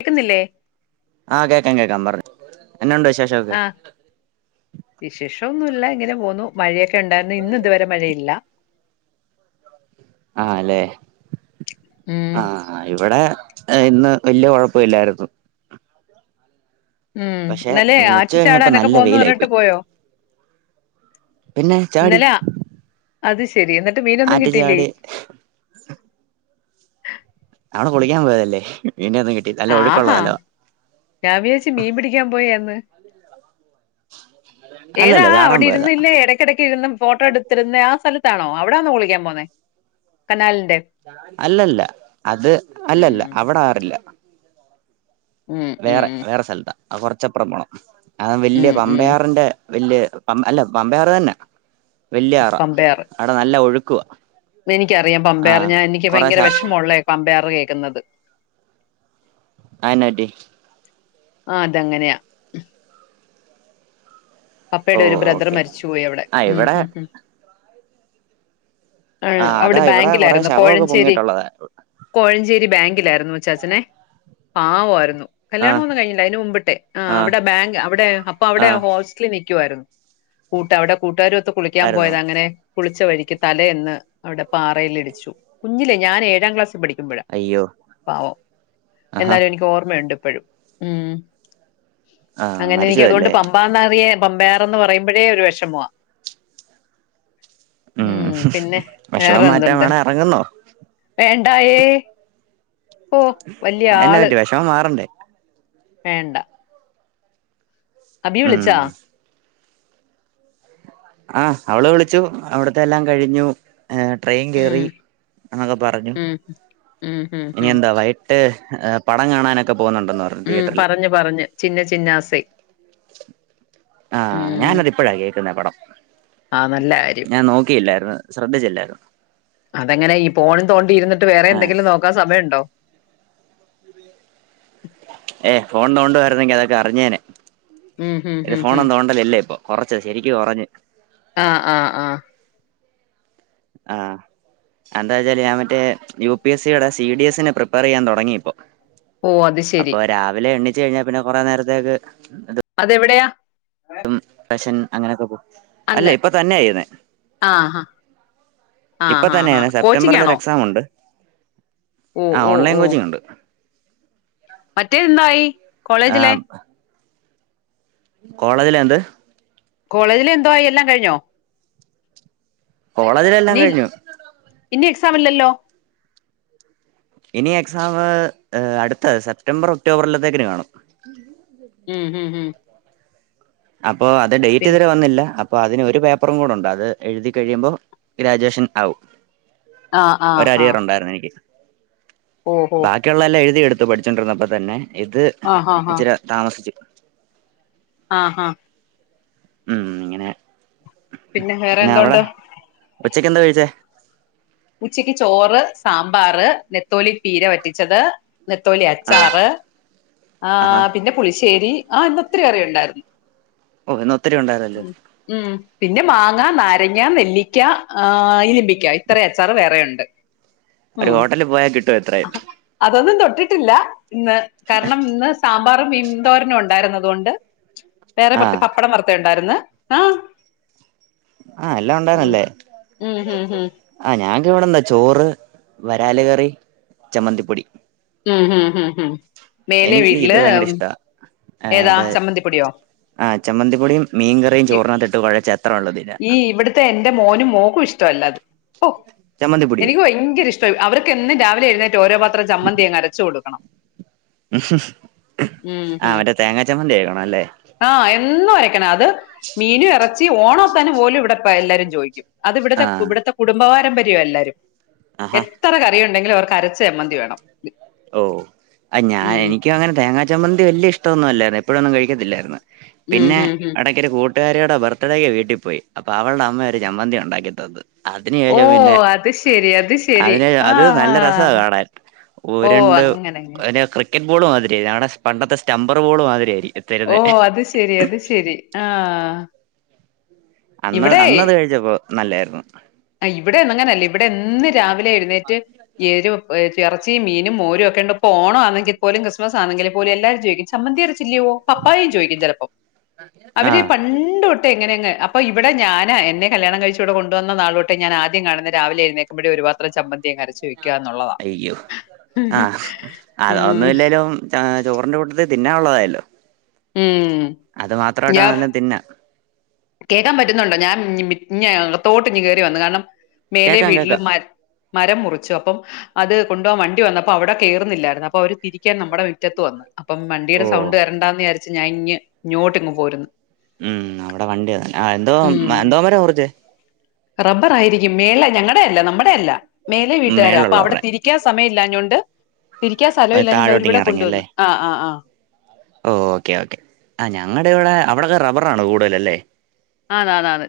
കേക്കുന്നില്ലേ ആഹ് കേക്കാം കേക്കാം പറ് എന്നാണ്ട് വിശേഷൊക്കെ? വിശേഷന്നുമില്ല ഇങ്ങനെ പോന്നു മഴയൊക്കെയുണ്ടായിരുന്നു. ഇന്ന് ഇതുവരെ മഴയില്ല ആല്ലെ ഉം ആഹ് ഇവിടെ ഇന്ന് വല്ല്യ കൊഴപ്പമില്ലായിരുന്നു ഉം ഇന്നലെ ഉച്ച ആറ്റിൽ കഴിഞ്ഞപ്പോ ചാടാനൊക്കെ നല്ല പോവും വെയിലായി പറഞ്ഞിട്ട് പോയി പോയോ പിന്നെ ചാടി ഇന്നലെ ആ, അത് ശരി എന്നിട്ട് മീനൊന്നും ആറ്റി കിട്ടിയില്ലേ? ചാടി അവിടെ കുളിക്കാൻ പോയതല്ലേ മീനൊന്നും കിട്ടി നല്ല ഒഴുക്കുള്ള ആഹാ സ്ഥലവാ ഞാൻ വിചാരിച്ചു മീൻ പിടിക്കാൻ പോയാന്ന് ഏതാ അല്ലല്ല ചാടാൻ അവിടെ പോയതാ ഇരുന്നില്ലേ എടക്കെടയ്ക്ക് ഇരുന്ന് ഫോട്ടോ എടുത്തിരുന്ന ആ സ്ഥലത്താണോ അവിടാണൊ കുളിക്കാൻ പോന്നേ കനാല് അല്ലല്ല അത് ഉം അല്ലല്ല അവിടാറില്ല ഉം ഉം വേറെ വേറെ സ്ഥലത്താ അത് കൊറച്ചപ്പുറം പോകണം അത് വല്ല്യ ഉം ഉം പമ്പയാറിന്റെ വല്ല്യ പ അല്ല പമ്പയാറ്തന്നാ വല്ല്യയാറാ പമ്പയാറ് അവിടെ നല്ല ഒഴുക്കുവാ എനിക്കറിയാം പമ്പയാറെ ആഹ് ഞാൻ എനിക്ക് കൊറേ ശ ഭയങ്കര അതെന്നാ വിഷമമുള്ളയാ പമ്പയാർ കേക്കുന്നത് ആണോടി ആ അതങ്ങനെയാ ഓ അപ്പയുടെ ഒരു ബ്രദർ ഓക്കെ മരിച്ചുപോയി അവിടെ ആ ഉം ഇവിടെ ഉം ഉം ആ അവിടെ അതാ ഇവിടെ കൊറെ ബാങ്കിലായിരുന്നു ശവമൊക്കെ കോഴഞ്ചേരി, പൊങ്ങിയിട്ടുള്ളതാ കോഴഞ്ചേരി ബാങ്കിൽ ലായിരുന്നു, അച്ചാച്ചനെ പാവമായിരുന്നു ആ കല്യാണമൊന്നും കഴിഞ്ഞില്ല അതിന് മുമ്പിട്ട് ആ അവിടെ ബാങ്ക് അവിടെ അപ്പൊ ആ അവിടെ- നിക്കുവാരുന്നു അവിടെ കൂട്ടുകാരും കുളിക്കാൻ ആയിരുന്നോ പോയത് അങ്ങനെ കുളിച്ച വഴിക്ക് തലയന്ന് അവിടെ പാറേൽ ഇടിച്ചു, കുഞ്ഞിലേ ഞാൻ ഏഴാം ക്ലാസ്സിൽ പഠി ക്കുമ്പഴ അയ്യോ പാവം, ആഹാ എന്നാലും എനിക്ക് ഓർമ്മയുണ്ട് ഇപ്പഴും മ് ആ അങ്ങനെ എനിക്ക് അതുകൊണ്ട് മരിച്ചുപോയല്ലേ പമ്പാന്ന [unintelligible] പമ്പയാറന്ന് പറയുമ്പഴെ ഒരു വെഷമ. മ് ഉം പിന്നെ വിഷമം വേറെ മാറ്റാൻ എന്തുണ്ട്? വേണ ഇറങ്ങുന്നോ വേ ണ്ടായെ അതെന്ന പറ്റി വെഷമം മാറണ്ടേ. വേണ്ട. അബി ഉം വിളിച്ചാ? ആഹ് അവള് വിളിച്ചു, അവിടുത്തെ എല്ലാം കഴിഞ്ഞു. ഏഹ് ട്രെയിൻ ഉം കേറി [unintelligible] പറഞ്ഞു. ഉം ഉം ഉം ഇനി ഉം എന്താ വൈകിട്ട് ഏ പടം കാണാനൊക്കെ പോകുന്നുണ്ടെന്ന് പറഞ്ഞു മ് തിയേറ്ററിൽ പറഞ്ഞു പറഞ്ഞു ചിന്ന ചിന്നാസൈ ആഹ് ഉം ഞാനത് ഇപ്പഴാ കേക്കുന്നെ പടം. ആ നല്ല കാര്യം. ഞാൻ [unintelligible] ശ്രദ്ധിച്ചില്ലായിരുന്നു. അതെങ്ങനെ ഈ പോൺ തോണ്ടി ഇരുന്നിട്ട് വേറെ ആ എന്തെങ്കിലും നോക്കാൻ സമയണ്ടോ. ഏ ഫോൺ തൊണ്ടുരുന്നെങ്കിൽ അതൊക്കെ അറിഞ്ഞേനെ, ഉം ഉം ഇത് ഉം ഉം ഫോണോന്നും തോണ്ടലില്ല ഇപ്പോ. കൊറച്ച് ശരിക്ക് കൊറഞ്ഞ്. ആഹ് ആഹ് ആഹ് ആഹ് എന്താ വെച്ചാല് ഞാൻ മറ്റേ യു പി എസ് സിയുടെ സി ഡി എസിന് പ്രിപ്പയർ ചെയ്യാൻ തൊടങ്ങി ഇപ്പോ. ഓ അത് ശരി അപ്പോ രാവിലെ എണീച്ച് കഴിഞ്ഞാ പിന്നെ കൊറേ നേരത്തേക്ക് ഇത് എവിടെയാ? [unintelligible] അങ്ങനെയൊക്കെ പോ അല്ല ഇപ്പ തന്നെയാ ചെയ്യുന്നെ. ആ ആ ആ ഇപ്പൊ ആ ആ തന്നെയന്ന കോച്ചിങ് സെപ്റ്റംബറൽ ഒരു ആണോ എക്സാം ഉണ്ട് ഓ ആ ഓൺലൈൻ കോച്ചിങ് ഉണ്ട് മറ്റേ എന്തായി കോളേജിലെ കോളേജില എന്ത് കോളേജില എന്തായി എല്ലാം കഴിഞ്ഞോ കോളേജിലെ എല്ലാംകഴിഞ്ഞു ഇന്ന്എക്സാം ഇല്ലല്ലോ ഇനി എക്സാം അടുത്ത സെപ്റ്റംബർ ഒക്ടോബറിലത്തേക്കിന് വേണും ഉം ഹം ഉം അപ്പൊ അത് ഡേറ്റ് പിൻ ഇതുവരെ വന്നില്ല അപ്പൊ അതിന് ഒരു പേപ്പറും കൂടെ ഉണ്ട് അത് എഴുതി കഴിയുമ്പോൾ ഗ്രാജുവേഷൻ ആവും ആ ആ ഒ ആ അരികറ ഉണ്ടായിരുന്നു എനിക്ക് ഓ ഹോ ബാക്കിയുള്ള എല്ലാം എഴുതിയ എടുത്തു പഠിച്ചിണ്ടിരന്നപ്പോ തന്നെ ഇത് ആ ഹാ ഇച്ചിരി താമസിച്ചു ആഹ് ആഹ ഉം ഇങ്ങനെ പിന്നെ വേറെ എന്തോണ്ട് ഉച്ചക്ക് എന്താ കഴിച്ചേ ഉച്ചക്ക് ചോറ് സാമ്പാറ് നെത്തോലിക് പീര വറ്റിച്ചത് നെത്തോലി ആഹ് അച്ചാറ് ആ ആഹാ പിന്നെ പുളിശ്ശേരി ആഹന്നത്ര കറുണ്ടായിരുന്നു ഓ ഇന്ന് ഒത്തിരി ഉണ്ടായിരുന്നല്ലോ ഉ പിന്നെ മാ മാങ്ങ നാരങ്ങ നെല്ലിക്ക ആ ഇലിമ്പിക്ക ഇത്ര അച്ചാറ് വേറെയുണ്ട് ഉ ഒരു ഹോട്ടലിൽ പോയാൽ കിട്ടും എത്രയും അതൊന്നും തൊട്ടി ല്ല. ഇന്ന് കാരണം ഇന്ന് സാമ്പാറും മീന്തോരനും ഉണ്ടായിരുന്നതുകൊണ്ട് വേറെ പുറത്ത് ആഹ് പപ്പടം വറുത്ത ഉണ്ടായിരുന്ന് ആഹ് ആഹ്‌ എല്ലാംഉണ്ടാരുനല്ലേ ഉം ഉം ഉം ആഹ്‌ ഞാക്ക് ഇവിടെന്നു ചോറ് വരാല് കറി ചമ്മന്തിപ്പൊടി മ് മ് മ് മേലെ എനിക്ക് ഇത് വീട്ടില് ഭയങ്കര ഇഷ്ടാ ഏഹ് ഏതാ അത് ചമ്മന്തിപ്പൊടിയോ ആഹ് ചമ്മന്തിപ്പൊടിം മീൻകറിം ഈ ചോറിനകത്തി ഇട്ട് കുഴച്ച അത്ര ഉള്ളതില്ല ഈ ഇവിടുത്തെ എന്റെ മോനും മോൾക്കും ഇഷ്ട്ടല്ല അത് ഓ ചമ്മന്തിപ്പൊടിയോ എനിക്ക് ഭയങ്കര ഇഷ്ട്ടായി അവർക്ക്‌ എന്നും രാവിലെ എഴുന്നെ ഓരോപാത്രംച്ചമ്മന്തി അങ്ങ് അരച്ചു കൊടുക്കണം [unintelligible] ഉം ഉം അവര തേങ്ങാച്ചമ്മന്തി [unintelligible] ആ എന്നും അത് മീനും ഇറച്ചിം ഓണത്തനു പോലും ഇവിടെപ്പ എല്ലാരും ചോയിക്കും അത് ഇവിടത്തെ ആഹ് ഇവിടത്തെ കുടുംബ പാരമ്പര്യ എല്ലാരും. ആഹാ എത്ര കറിയ ഉണ്ടെങ്കിലും അവർക്ക് അരച്ച ചമ്മന്തി വേണം ഓ അ ഞാൻ ഉം എനിക്ക് അങ്ങനെ തേങ്ങാ ചമ്മന്തി വല്ല്യ ഇഷ്ട്ടൊ ന്നല്ലായിരുന്നു എപ്പോഴൊന്നും കഴിക്കത്തില്ലായിരുന്നു ഉം പിന്നെ ഉം ഉം എടക്കരു കൂ ട്ടുകാരിയുടെ ബർത്ത്ഡേയ്ക്ക് വീട്ടിൽ പോയി അപ്പം അവൾട അമ്മയൊരു ചമ്മന്തി ഉണ്ടാക്കിതെന്നു അതിന് ഓ ശേഷം പിന്നെ അത് ശരി അത് ശരി അതിന് ആ അത് ആ, നല്ല രസ്സാ ആ. കാണാൻ ഓ [unintelligible] രണ്ട് അങ്ങനെ അങ്ങനെ അതിന് ക്രിക്കറ്റ് ബോള് മാതിരിയ ഇതാണെ പണ്ടത്തെ സ്റ്റംമ്പർ ബോള് മാതിരിയയി ഓ അത് ശെരി അത് ശെരി ആ അന്ന് അന്നത് കഴിച്ചപ്പോ നല്ലായിരുന്നു ആ ഇവിടൊന്നും അങ്ങനല്ല ഇവിടെ എന്ന് രാവിലെ എഴുന്നേറ്റ് [unintelligible] എറച്ചിം മീനും മോരും ഒക്കെ ഉണ്ട്പ്പോ ഓണം ആണങ്കിൽ പോലും ക്രിസ്മസ് ആണെങ്കിൽ പോലും എല്ലാരും ചോ ദിക്കും ചമന്തി [inaudible] ല്ലയോ പപ്പായും ചോയിക്കും ചെലപ്പൊ അവര് ആഹ് പൺണ്ടൊട്ടേ ഇങ്ങനെ അങ്ങ് അപ്പൊ ഇവിടെ ഞാനാ എന്നെ കല്യാണം കഴിച്ചുഇവിടെ കൊണ്ടുവന്നാളോട്ട് ഞാൻ ആദ്യം കാണുന്നത് രാവിലെ എഴുന്നേക്കുബയെ ഒരുപാത്രം ചമ്മന്തിയങ്ങരച്ചുവെക്കും അയ്യോ ആഹ്‌ ഉം അതൊന്നും ഇല്ലെലും ചോറിന്റെ കൂട്ട തിന്നാൻ ഉള്ളതായല്ലോ ഉം അത് മാത്രയിട്ടാനേലും തിന്ന കേൾക്കാൻ പറ്റുന്നുണ്ടോ ഞാൻ [unintelligible] അകതോട്ട് ഇങ് കേറി വന്ന് കാരണം മേലെ കേക്കാം വീട്ടില് കേക്കാം മരം മുറിച്ചു അപ്പം അത് കൊൺഡുവാൻ വണ്ടി വന്നപ്പം അവട കേറിന്നില്ലായിരുന്നു അപ്പൊ അവര് തിരിക്കാൻ നമ്മടെ മിറ്റത്തു വന്ന് അപ്പം ഓ വണ്ടിയുടെ സൗണ്ട് വരണ്ടാന്ന് വിചാരിച്ച് ഞാൻ ഇങ് ഇങ്ങോട്ടിങ് പോരു ഉം അവിടെ വണ്ടിയാ ആ എന്തോം ആ എന്തോ മര മുറിച്ചെ റബ്ബർ ആയിരിക്കും മെല്ളെ ഞങ്ങടയല്ല നമ്മടയല്ല മേലെ വീട്ടാര അപ്പൊ അവിടെ മേളിലുള്ളവരുടെ തിരിക്കാൻ സമയം ഇല്ലാഞ്ഞൊണ്ട് തിരിക്കാൻ അത് സ്ഥലഇല്ലാഞോണ്ട് അവര് താഴോട്ട് ഇവിടെ ഇങ്ങ് കൊണ്ടുവന്ന് ഇറങ്ങിയല്ലേ ആ ആ ആ അവടൊക്ക റബ്ബറാണോ കൂടുതൽ അല്ലേ ആണ് ആണ് ആണ്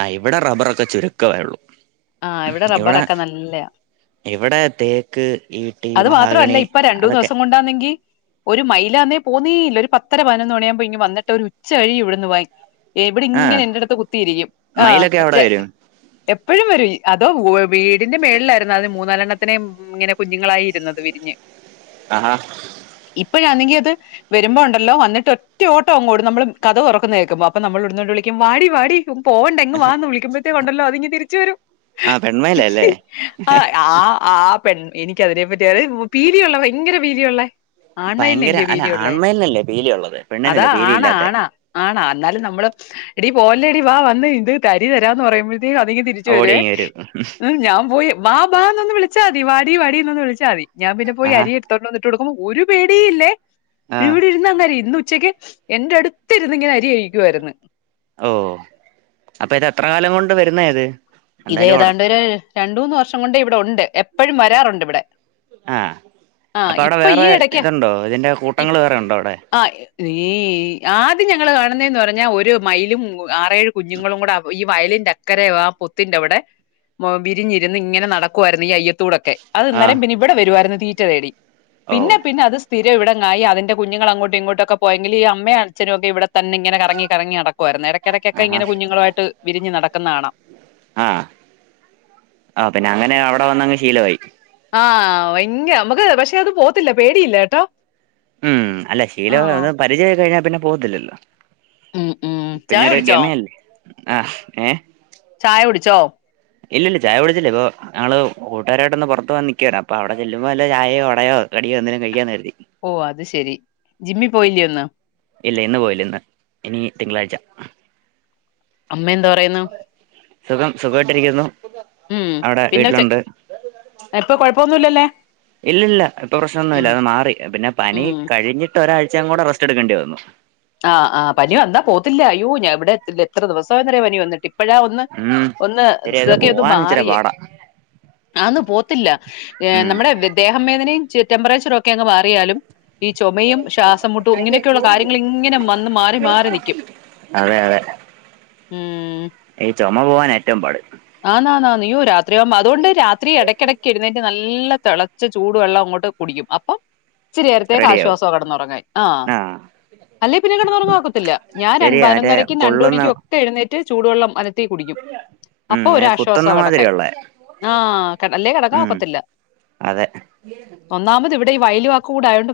ആ ഇവിട റബ്ബറൊക്കെ ചുരുക്കവേ ഒള്ളൂ ആഹ് ഇവിടെ റബ്ബറെക്കെ നല്ലയ്യാ ഇവിടെ തേക്ക് ഈട്ടി അത് മാത്രല്ല മഹാഗണി ഇപ്പ രണ്ടു മൂന്നു അതൊക്കെ ദിവസം കൊണ്ടാന്നെങ്കി ഒരു മൈലാന്നേ പോന്നേയില്ല ഒരു പത്തര പതിനൊന്നു മണി ആവുമ്പോ ഇങ് വന്നിട്ട് ഒരു ഉച്ച കഴിയും ഇവടന്ന് പോവാൻ ഇവിടെ ഇങ്ങനെ ആഹ് എൻന്റെടുത്ത് കുത്തിയിരിക്കും ആ മയിലൊക്കെ അവിടെ വരും എപ്പഴും വരും അതോ വീടിന്റെ മേളിലായിരുന്നു ആദ്യം മൂന്നാലണ്ണത്തിനേം ഇങ്ങനെ കുഞ്ഞുങ്ങളായി ഇരുന്നത് വിരിഞ്ഞ് ആഹ്‌ ഇപ്പയനഗി അത് വരുമ്പോ ഉണ്ടല്ലോ വന്നിട്ട് ഒറ്റ ഓട്ടം അങ്ങോട് ഓടും നമ്മൾ കതക് തുറക്കുന്ന കേക്കുമ്പോ അപ്പം നമ്മൾ [unintelligible] വാടി വാടി പോകണ്ട ഇങുവാന്ന് വിളിക്ക്പഴത്തേണ്ടല്ലോ അതിങ്ങ തിരിച്ച് വരും ആ പെൺമയിലല്ലേ ആ ആ ആ പെൺ എനിക്ക അതിനെപ്പറ്റി അറിയില്ല പീലിയു ള്ള ഭയങ്കര പീലിയുള്ളേ ആൺമയിൽ ഭയങ്കര ഇല്ല്യോ അല്ല പീലിയുള്ളേ ആൺമയിലിനല്ലേ പീലി ഉള്ളത് അതാ പെണ്ണിനല്ലേ പീലി ആണാ ഇല്ലാത്തെ ആണാ ആണാ എന്നാലും നമ്ള് എടീ പോവല്ലേടി വാ വന്ന് ഇത് അരി തരാന്ന് പറയുമ്പോഴത്തേക്ക് ഓടി ഒരു ഞാൻ പോയി ബാ ബാ ഒന്ന് വിളിച്ചാൽ മതി വാടി വാടീന്ന് വിളിച്ചാൽ മതി ഞാൻ പിന്നെ പോയി ആഹ് അരിയടുത്തോണ്ട് വന്നിട്ട് കൊടുക്കുമ്പോ ഒരു പേടി ഇല്ലേ ആഹ് ഇവിടെ ഇരുന്ന് അങ്ങ് അരിയും ഉച്ചക്ക് എന്റെ അടുത്ത് ഇരുന്ന് ഇങ്ങനെ അരി കഴിക്കുവായിരുന്ന് ഓ അപ്പൊ ഇത് എത്ര കാലം കൊണ്ട് വരുന്ന ഇത് ഇത് എന്തായാലും ഓട ഏതാണ്ട് ഒരു രണ്ട് മൂന്ന് വർഷം കൊണ്ട് ഇവിടെ ഉണ്ട് എപ്പോഴും വരാറുണ്ട് ഇവിടെ ആഹ ആ അപ്പൊ അവിടെ ഇപ്പൊ ഈ വേറെ ഇടയ്ക്കാ ഇതുണ്ടോ ഇതിന്റെ കൂട്ടങ്ങൾ വേറെ ഉണ്ടോ അവിടെ നീ ആദ്യം ഞങ്ങള് കാണുന്നെന്ന് പറഞ്ഞാ ഒരു മയിലും ആറേഴ് കുഞ്ഞുങ്ങളും കൂടെ ഈ വയല് ക്കറെ വ [unintelligible] ന്റെ അവിടെ വിരിഞ്ഞിരുന്ന് ഇങ്ങനെ നടക്കുവായിരുന്നു ഈ അയ്യത്തൂടൊക്കെ അത് ആഹ് ഇന്നേരം പിന്നെ ഇവിടെ വരുമായിരുന്നു തീറ്റ തേടി ഓ പിന്നെ പിന്നെ അത് സ്ഥിരം ഇവിടങ്ങായി അതിന്റെ കുഞ്ഞുങ്ങൾങ്ങോട്ടും ഇങ്ങോട്ടും ഒക്കെ പോയെങ്കിലും ഈ അമ്മയും അച്ഛൻ ഒക്കെവിടെ തന്നെ ഇങ്ങനെ കറങ്ങി കറങ്ങി നടക്കുമായിരുന്നു ഇടയ്ക്കിടയ്ക്കൊക്കെ ആഹാ ഇങ്ങനെ കുഞ്ഞുങ്ങളുമായിട്ട് വിരിഞ്ഞു നടക്കുന്നാണം ആഹ ആ പിന്നെ അങ്ങനെ അവിടെ വന്നങ്ങ് ശീലായി ആഹ ഭയങ്കര നമുക്ക് പക്ഷേ അത് പോവത്തില്ല പേടിയില്ലാട്ടോ ഉം അല്ല ശീലായ അത് പരിചയം ആയി കഴിഞ്ഞാ പിന്നെ പോകത്തില്ലല്ലോ ഉം ഉം ചായ കുടിച്ചോ ആഹ ഏ ചായ കുടിച്ചോ ഇല്ല ഇല്ല ചായ കുടിച്ചില്ല ഇപ്പൊ ഞങ്ങള് കൂട്ടാരായിട്ടൊന്ന് പുറത്ത് പോവാൻ നിക്കാണ് അപ്പോ അവിടെ ചെല്ലുമ്പോ അല്ല ചായയോ വടയോ കടിയോ എന്തകിലും കഴിക്കാന്ന് കരുതി ഓ അത് ശെരി ജിമ്മിൽ പോയില്ലേ ഇന്ന് ഇല്ല ഇന്ന് പോയില്ല ഇന്ന് ഇനി തിങ്കളാഴ്ച അമ്മ എന്താ പറയുന്നു സുഖം സുഖമായിട്ടിരിക്കുന്നു ഉം അവിടെ പിന്നെ ചെ വീട്ടിലുണ്ട് ഇപ്പൊ കൊഴപ്പൊന്നുല്ലല്ലേ ഇല്ല ഇല്ല ഇപ്പൊ പ്രശ്നംമൊന്നുമില്ല ഉം അത് മാറി പിന്നെ ഉം പനി കഴിഞ്ഞിട്ട് ഒരാഴ് ച്ച കൂടെ റെസ്റ്റ് എടുക്കേണ്ടി വന്നു ആഹ ആഹ പനി വന്നാ പോവത്തില്ല അയ്യോ ഞാൻ ഇവിടെ എത്ര ദിവസം ആയന്നോ പനി വന്നിട്ട് ഇപ്പോഴാ ഒന്ന് ഉം ഒന്ന് ശരിയായത് ഇതൊക്കെ ഒന്ന് പോവാൻ ഇച്ചിരി മാറിയേ പാടാ ആന്നു പോവത്തില്ല ഉം നമ്മുടെ ദേഹം വേദനയും ടെമ്പറേച്ചർ ഒക്കെ ഒക്കെ മാറിയാലും ഈ ചുമയും ശ്വാസംമുട്ടും ഇങ്ങനെയക്കെയുള്ള കാര്യങ്ങൾ ഇങ്ങനെ വന്ന് മാറി മാറി നിക്കും അതെ അതെ ചുമ പോവാനാ ഏറ്റവും പാട് ആന്ന് ആന്ന് ആന്ന് അയ്യോ രാത്രിയാകുമ്പോ അതുകൊണ്ട് രാത്രി ഇടയ്ക്കിടയ്ക്ക് ഇരുന്നേറ്റ് നല്ല നല്ല തിളച്ച ചൂടുവെള്ളം അങ്ങോട്ട് കുടിക്കും അപ്പം ഇച്ചിരി നേരത്തേക്ക് റെഡിയാവും ആശ്വാസാ കിടന്നുറങ്ങാൻ ആഹ ആഹ് അല്ലെ പിന്നെ കിടന്നുറങ്ങാൻ ഒക്കത്തില്ല ഞാൻ ശരിയാ മറ്റേ പതിനൊന്നരയ്ക്കും രണ്ടു കൊള്ളുന്ന മണിക്കും ഒക്കെ എഴുന്നേ റ്റ് ചൂടുവെള്ളം അനത്തി കുടിക്കും ഉം അപ്പൊ ഒരാശ്വാസോ കുത്തുന്ന കിടക്കാൻ മാതിരിയുള്ളേ ആഹ അല്ലേ കിടക്കാൻ ഉം ഒക്കത്തില്ല അതെ ഒന്നാമത് ഇവിടെ ഈ വയലുവാക്ക് കൂടായോണ്ട്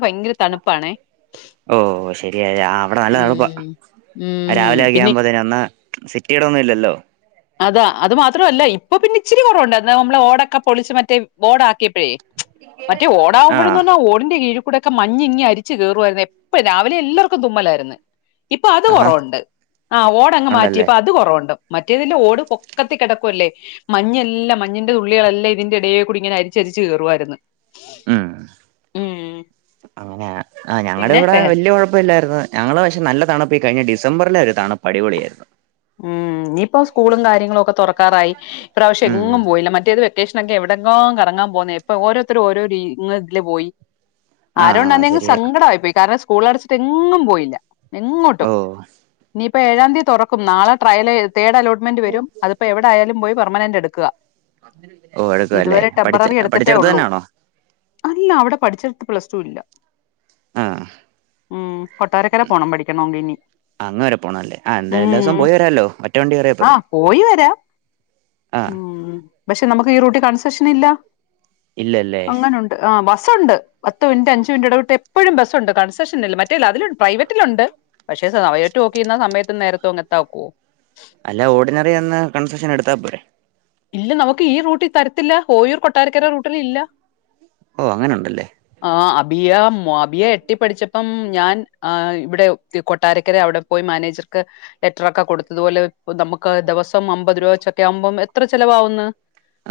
ഓ ശരിയ ആ അവിടെ നല്ല തണുപ്പാ ഉം. ഉം. രാവിലെ ആകിയ പിന്നെ അമ്പതിന് വന്നാ സിറ്റിയടെ ഒന്നും ഇല്ലല്ലോ അതാ അത് മാത്രമല്ല ഇപ്പൊ പിന്നെ ഇച്ചിരി കുറവുണ്ട് നമ്മള് ഒടൊക്കെ പൊളിച്ച് മറ്റേ ഓടാക്കി മറ്റേ ഓടാകുമ്പോഴന്ന് ആഹ് പറഞ്ഞാൽ ഓടിന്റെ കീഴ കൂടൊക്കെ മഞ്ഞിങ്ങ അടിച്ച് കേറുയായിരുന്നു എപ്പഴും രാവിലെ എല്ലാവർക്കും തുമ്മലായിരുന്നു ഇപ്പൊ അത് ആഹാ കുറവുണ്ട് ആ ഓടങ്ങ് ഉണ്ടല്ലേ മാറ്റിയപ്പം അത് കുറവുണ്ട് മറ്റേതില് ഓട് പൊക്കത്തിൽ കിടക്കുവല്ലേ മഞ്ഞെല്ലാം മഞ്ഞിൻന്റെ തുള്ളികളെല്ലാം ഇതിന്റെ ഇടെ കൂടി ഇങ്ങനെ അരിച്ചരിച്ച് കേറുവായിരുന്നു ഉം അങ്ങനെ ആ ഞങ്ങടെ പിന്നെ ഇവിടെ വേറെ വലിയ കുഴപ്പമല്ലായിരുന്നു ഞങ്ങള് പക്ഷേ നല്ല തണിപ്പിൽ കഴിഞ്ഞ ഡി ഡിസംബറിലെ ഒരുതാണ് പടിപൊളിയായിരുന്നു ഉം ഇനിയിപ്പോ സ്കൂളും കാര്യങ്ങളും ഒക്കെ തുറക്കാറായി ഇപ്രാവശ്യം ഉം എങ്ങും പോയില്ല മറ്റേത് വ ലൊക്കേഷനൊക്കെ എവിടെയങ്കും വെക്കേഷനോക്കേഇവിടേക്കോകറങ്ങാൻ പോകുന്നേ ഇപ്പൊ ഓരോത്തരും ഓരോ രീ ഇതില് പോയി ആ ആരണ്ടന്നെും ശരിയാ സങ്കടമായിപ്പോയി കാരണം സ്കൂള അടച്ചിട്ട് എങ്ങും പോയില്ല എങ്ങോട്ടും ഓ ഇനിയിപ്പോ ഏഴാം തീയതി തുറക്കും നാളെ ട്രയൽ തേഡ് അലോട്ട്മെന്റ് വരും അതിപ്പോ എവിടെയാലും പോയി പർമനന്റ് എടുക്കുക ഓ എടുക്കുവല്ലേ ഇതുവരെ പഠിച്ച ടെമ്പററി എടുത്തിട്ടേ പഠിച്ചെടുത്ത് ഉള്ളൂ തന്നെയാണോ അല്ല അവിടെ പഠിച്ചിതു പ്ലസ് ടു ഇല്ല ആ ഉം കൊട്ടാരക്കല്ല പോണം പഠിക്കണെങ്ക ഇനി അങ്ങ് വരെ പോണല്ലേ ആ എന്തായാലും എല്ലാ ദിവസവും ഉം പോയി വരാല്ലോ ഒറ്റ വണ്ടി കയറിയാ ആ പോരെ പോയി വരാ ആ പക്ഷെ നമുക്ക് ഈ റൂട്ടി കൺസെഷൻ ഇല്ല ഇല്ലല്ലേ അങ്ങനെുണ്ട് ആ വസ് ബസ് ഉണ്ട് പത്ത് മിനിറ്റ് അഞ്ച് മിനിട്ട് ഇടവിട്ട എപ്പൊഴും ബസ്ണ്ട് കൺസഷൻ ഇല്ല റ്റ അതിലുണ്ട് പ്രൈവറ്റിലുണ്ട് പക്ഷെ അവയോട്ട് നോക്കിുന്ന സമയത്തും നേരത്തെ എത്താക്കുവോ അല്ല ഓർഡിനറി എന്ന് കൺസെഷൻ എടുത്താൽ പോരെ ഇല്ല നമുക്ക് ഈ റൂട്ട് തരത്തില്ല ഓയൂർ കൊട്ടാരക്കര റൂട്ടിൽ ഇല്ല ഓ എങ്ങനെയുണ്ട്ണ്ടല്ലേ ബിയ ബിയ എട്ടി പഠിച്ചപ്പം ഞാൻ ഇവിടെ കൊട്ടാരക്കര അവിടെ പോയി മാനേജർ ലെറ്ററൊക്കെ കൊടുത്തതുപലെ നമുക്ക് ദിവസം അമ്പത് രൂപ വെച്ചൊക്കെ ആവുമ്പോം എത്ര ചിലവാവുന്നു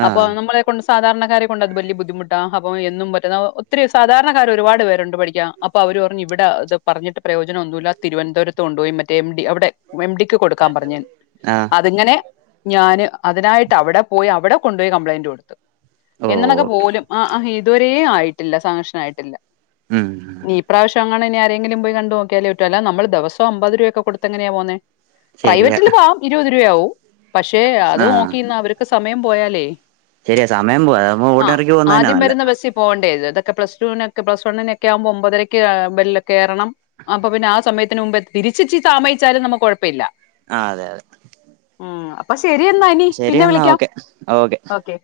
ആ അപ്പൊ നമ്മളെക്കൊണ്ട് സാധാരണക്ക സാധാരണക്കാരെ കൊണ്ട് അത് വലിയ ബുദ്ധിമുട്ടാണ് അപ്പൊ എന്നും പറ്റുന്ന ഒത്തിരി സാധാരണക്കാരർ ഒരുപാട് പേരുണ്ട് പഠിക്കാം അപ്പൊ അവര്പറഞ്ഞു ഇവിടെത് പറഞ്ഞിട്ട് പ്രയോജനംന്നുമല്ല തിരുവന്തപുത്ത്ുണ്ടപോ മറ്റ എം അവിടെ എംഡിക്ക് കൊടുക്കാൻ പറഞ്ഞ ആ അതിങ്ങനെ ഞാന് അതിനായിട്ട് അവിടെ പോയി അവിടെ കൊണ്ടുപോയി കംപ്ലൈയിന്റ് കൊടുത്തു ഓ എന്നുള്ളൊക്കെ ഓക്കെ പോലും ആ ഇ [unintelligible] ആയിട്ടില്ല സംക്ഷട്ടില്ല ഉം ന പ്രാവശ്യ ആ ഇനി ആരെങ്കിലും പോയി കണ്ട നോക്കിയാലേോറ്റോ അ നൾ ദിവം അപത് രൂപക്ക കൊടുത്തങ്ങെയാ പോന്നേ ശരിയാ പ്രൈവറ്റില് പോവാ ഇരുപത് രൂപയാവും പക്ഷേ അത് ആ നോക്കിന്ന അവർക്ക് സമയം പോയാലേ ശരിയാ സമയം പോവാ അതാവുമ്പോ ആ ഓർഡിനറിക്ക് പോകുന്നതന്നാ ആദ്യം നല്ലേ വരുന്ന ബസ്സിൽ പോകേണ്ട അതൊ പ്ലസ് ടുവിനൊക്കെ പ്ലസ് വണ്ണിനൊക്കെ ഒമ്പതരയ്ക്ക്ബെൽ ഒക്കെ കേറണം അപ്പോ പിന്നെ ആ സമയത്തിന് മുമ്പ് എത്തി ഇച്ചി ചി താമസിച്ചാലും നമുക്ക് കൊഴപ്പമില്ല ആ അതെ അതെ അപ്പൊ ശരി എന്ന ഇനി ശരി പിന്നെ എന്നാ വിളിക്കാം ഓക്കെ ഓക്കെ ഓെ